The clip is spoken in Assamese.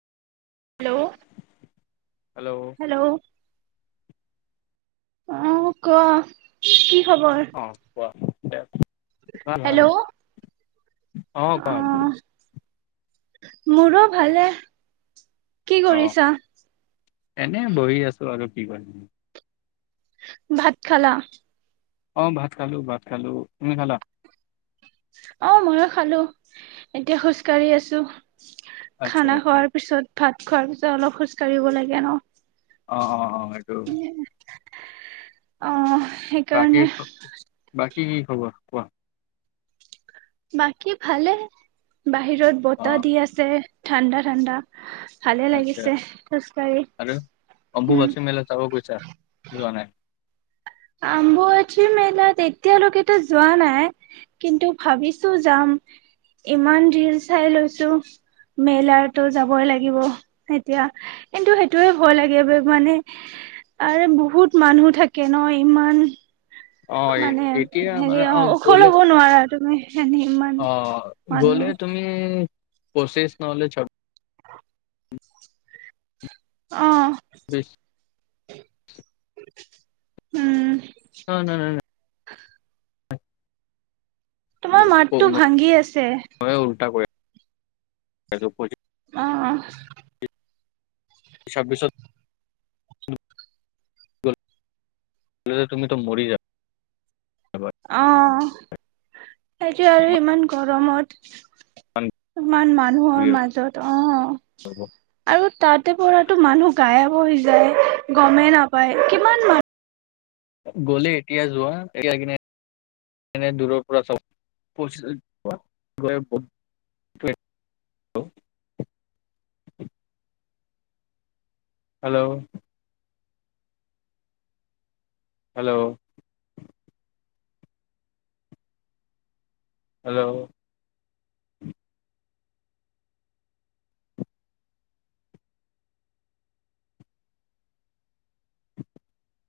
হেল্ল' হেল্ল' হেল্ল' অ ক কি খবৰ? অ কোৱা দে হেল্ল' অ অহ কোৱা মোৰো ভালে কি অ কৰিছা এনে বহি আছো আৰ কি কৰিম ভাত খালা অহ ভাত খালো ভাত খালো তুমি খালা অ ময়ো খালো এতিয়া খোজকাঢ়ি আছো আচ্ছা খানা আচ্ছা খোৱাৰ পিছত ভাত খোৱাৰ পিছত অলপ খোজ কঢ়িব লাগে ন অ অ অ এইটো অ বাকী সেইকাৰণে ক বাক কি হব কোৱা বাকী ভালে বাহিৰত অ বতাহ দি আছে ঠাণ্ডা ঠাণ্ডা ভালে আচ্ছা লাগিছে খোজকাঢ়ি আৰু উম। অম্বুবাচী মেলা যাব গৈছা যোৱা নাই আম্বুবাচী মেলাত এতিয়ালৈকেতো যোৱা নাই কিন্তু ভাবিছো যাম ইমান ধিৰ চাই লৈছো মেলাতো যাবই লাগিব এতিয়া কিন্তু সেইটোৱে ভয় লাগে মানে আৰু বহুত মানুহ থাকে নহ ইমান অ মানে এতিয়া মানে হেৰি অ ওখ গ'লে ল'ব নোৱাৰা তুমি এনে ইমান অ মানুহ কচিছ নলেজৰ অ বেছ উম ন [unintelligible] তোমাৰ মাতটো ভাঙি আছে। ত প [unintelligible] অ ছাব্বিছত যে তুমি তো মৰি যা অ সেইটো আৰু ইমান গম গৰমত ইমান মানুহৰ ভিৰ মাজত অ হ'ব আৰু তাতে পৰাতো মানুহ গায়াব হৈ যায় গমেই নাপায় কিমান মানুহ গলে এতিয়া যোৱা এতিয়া কিনে দূৰৰ পৰা [unintelligible] হেল্ল' হেল্ল' হেল্ল',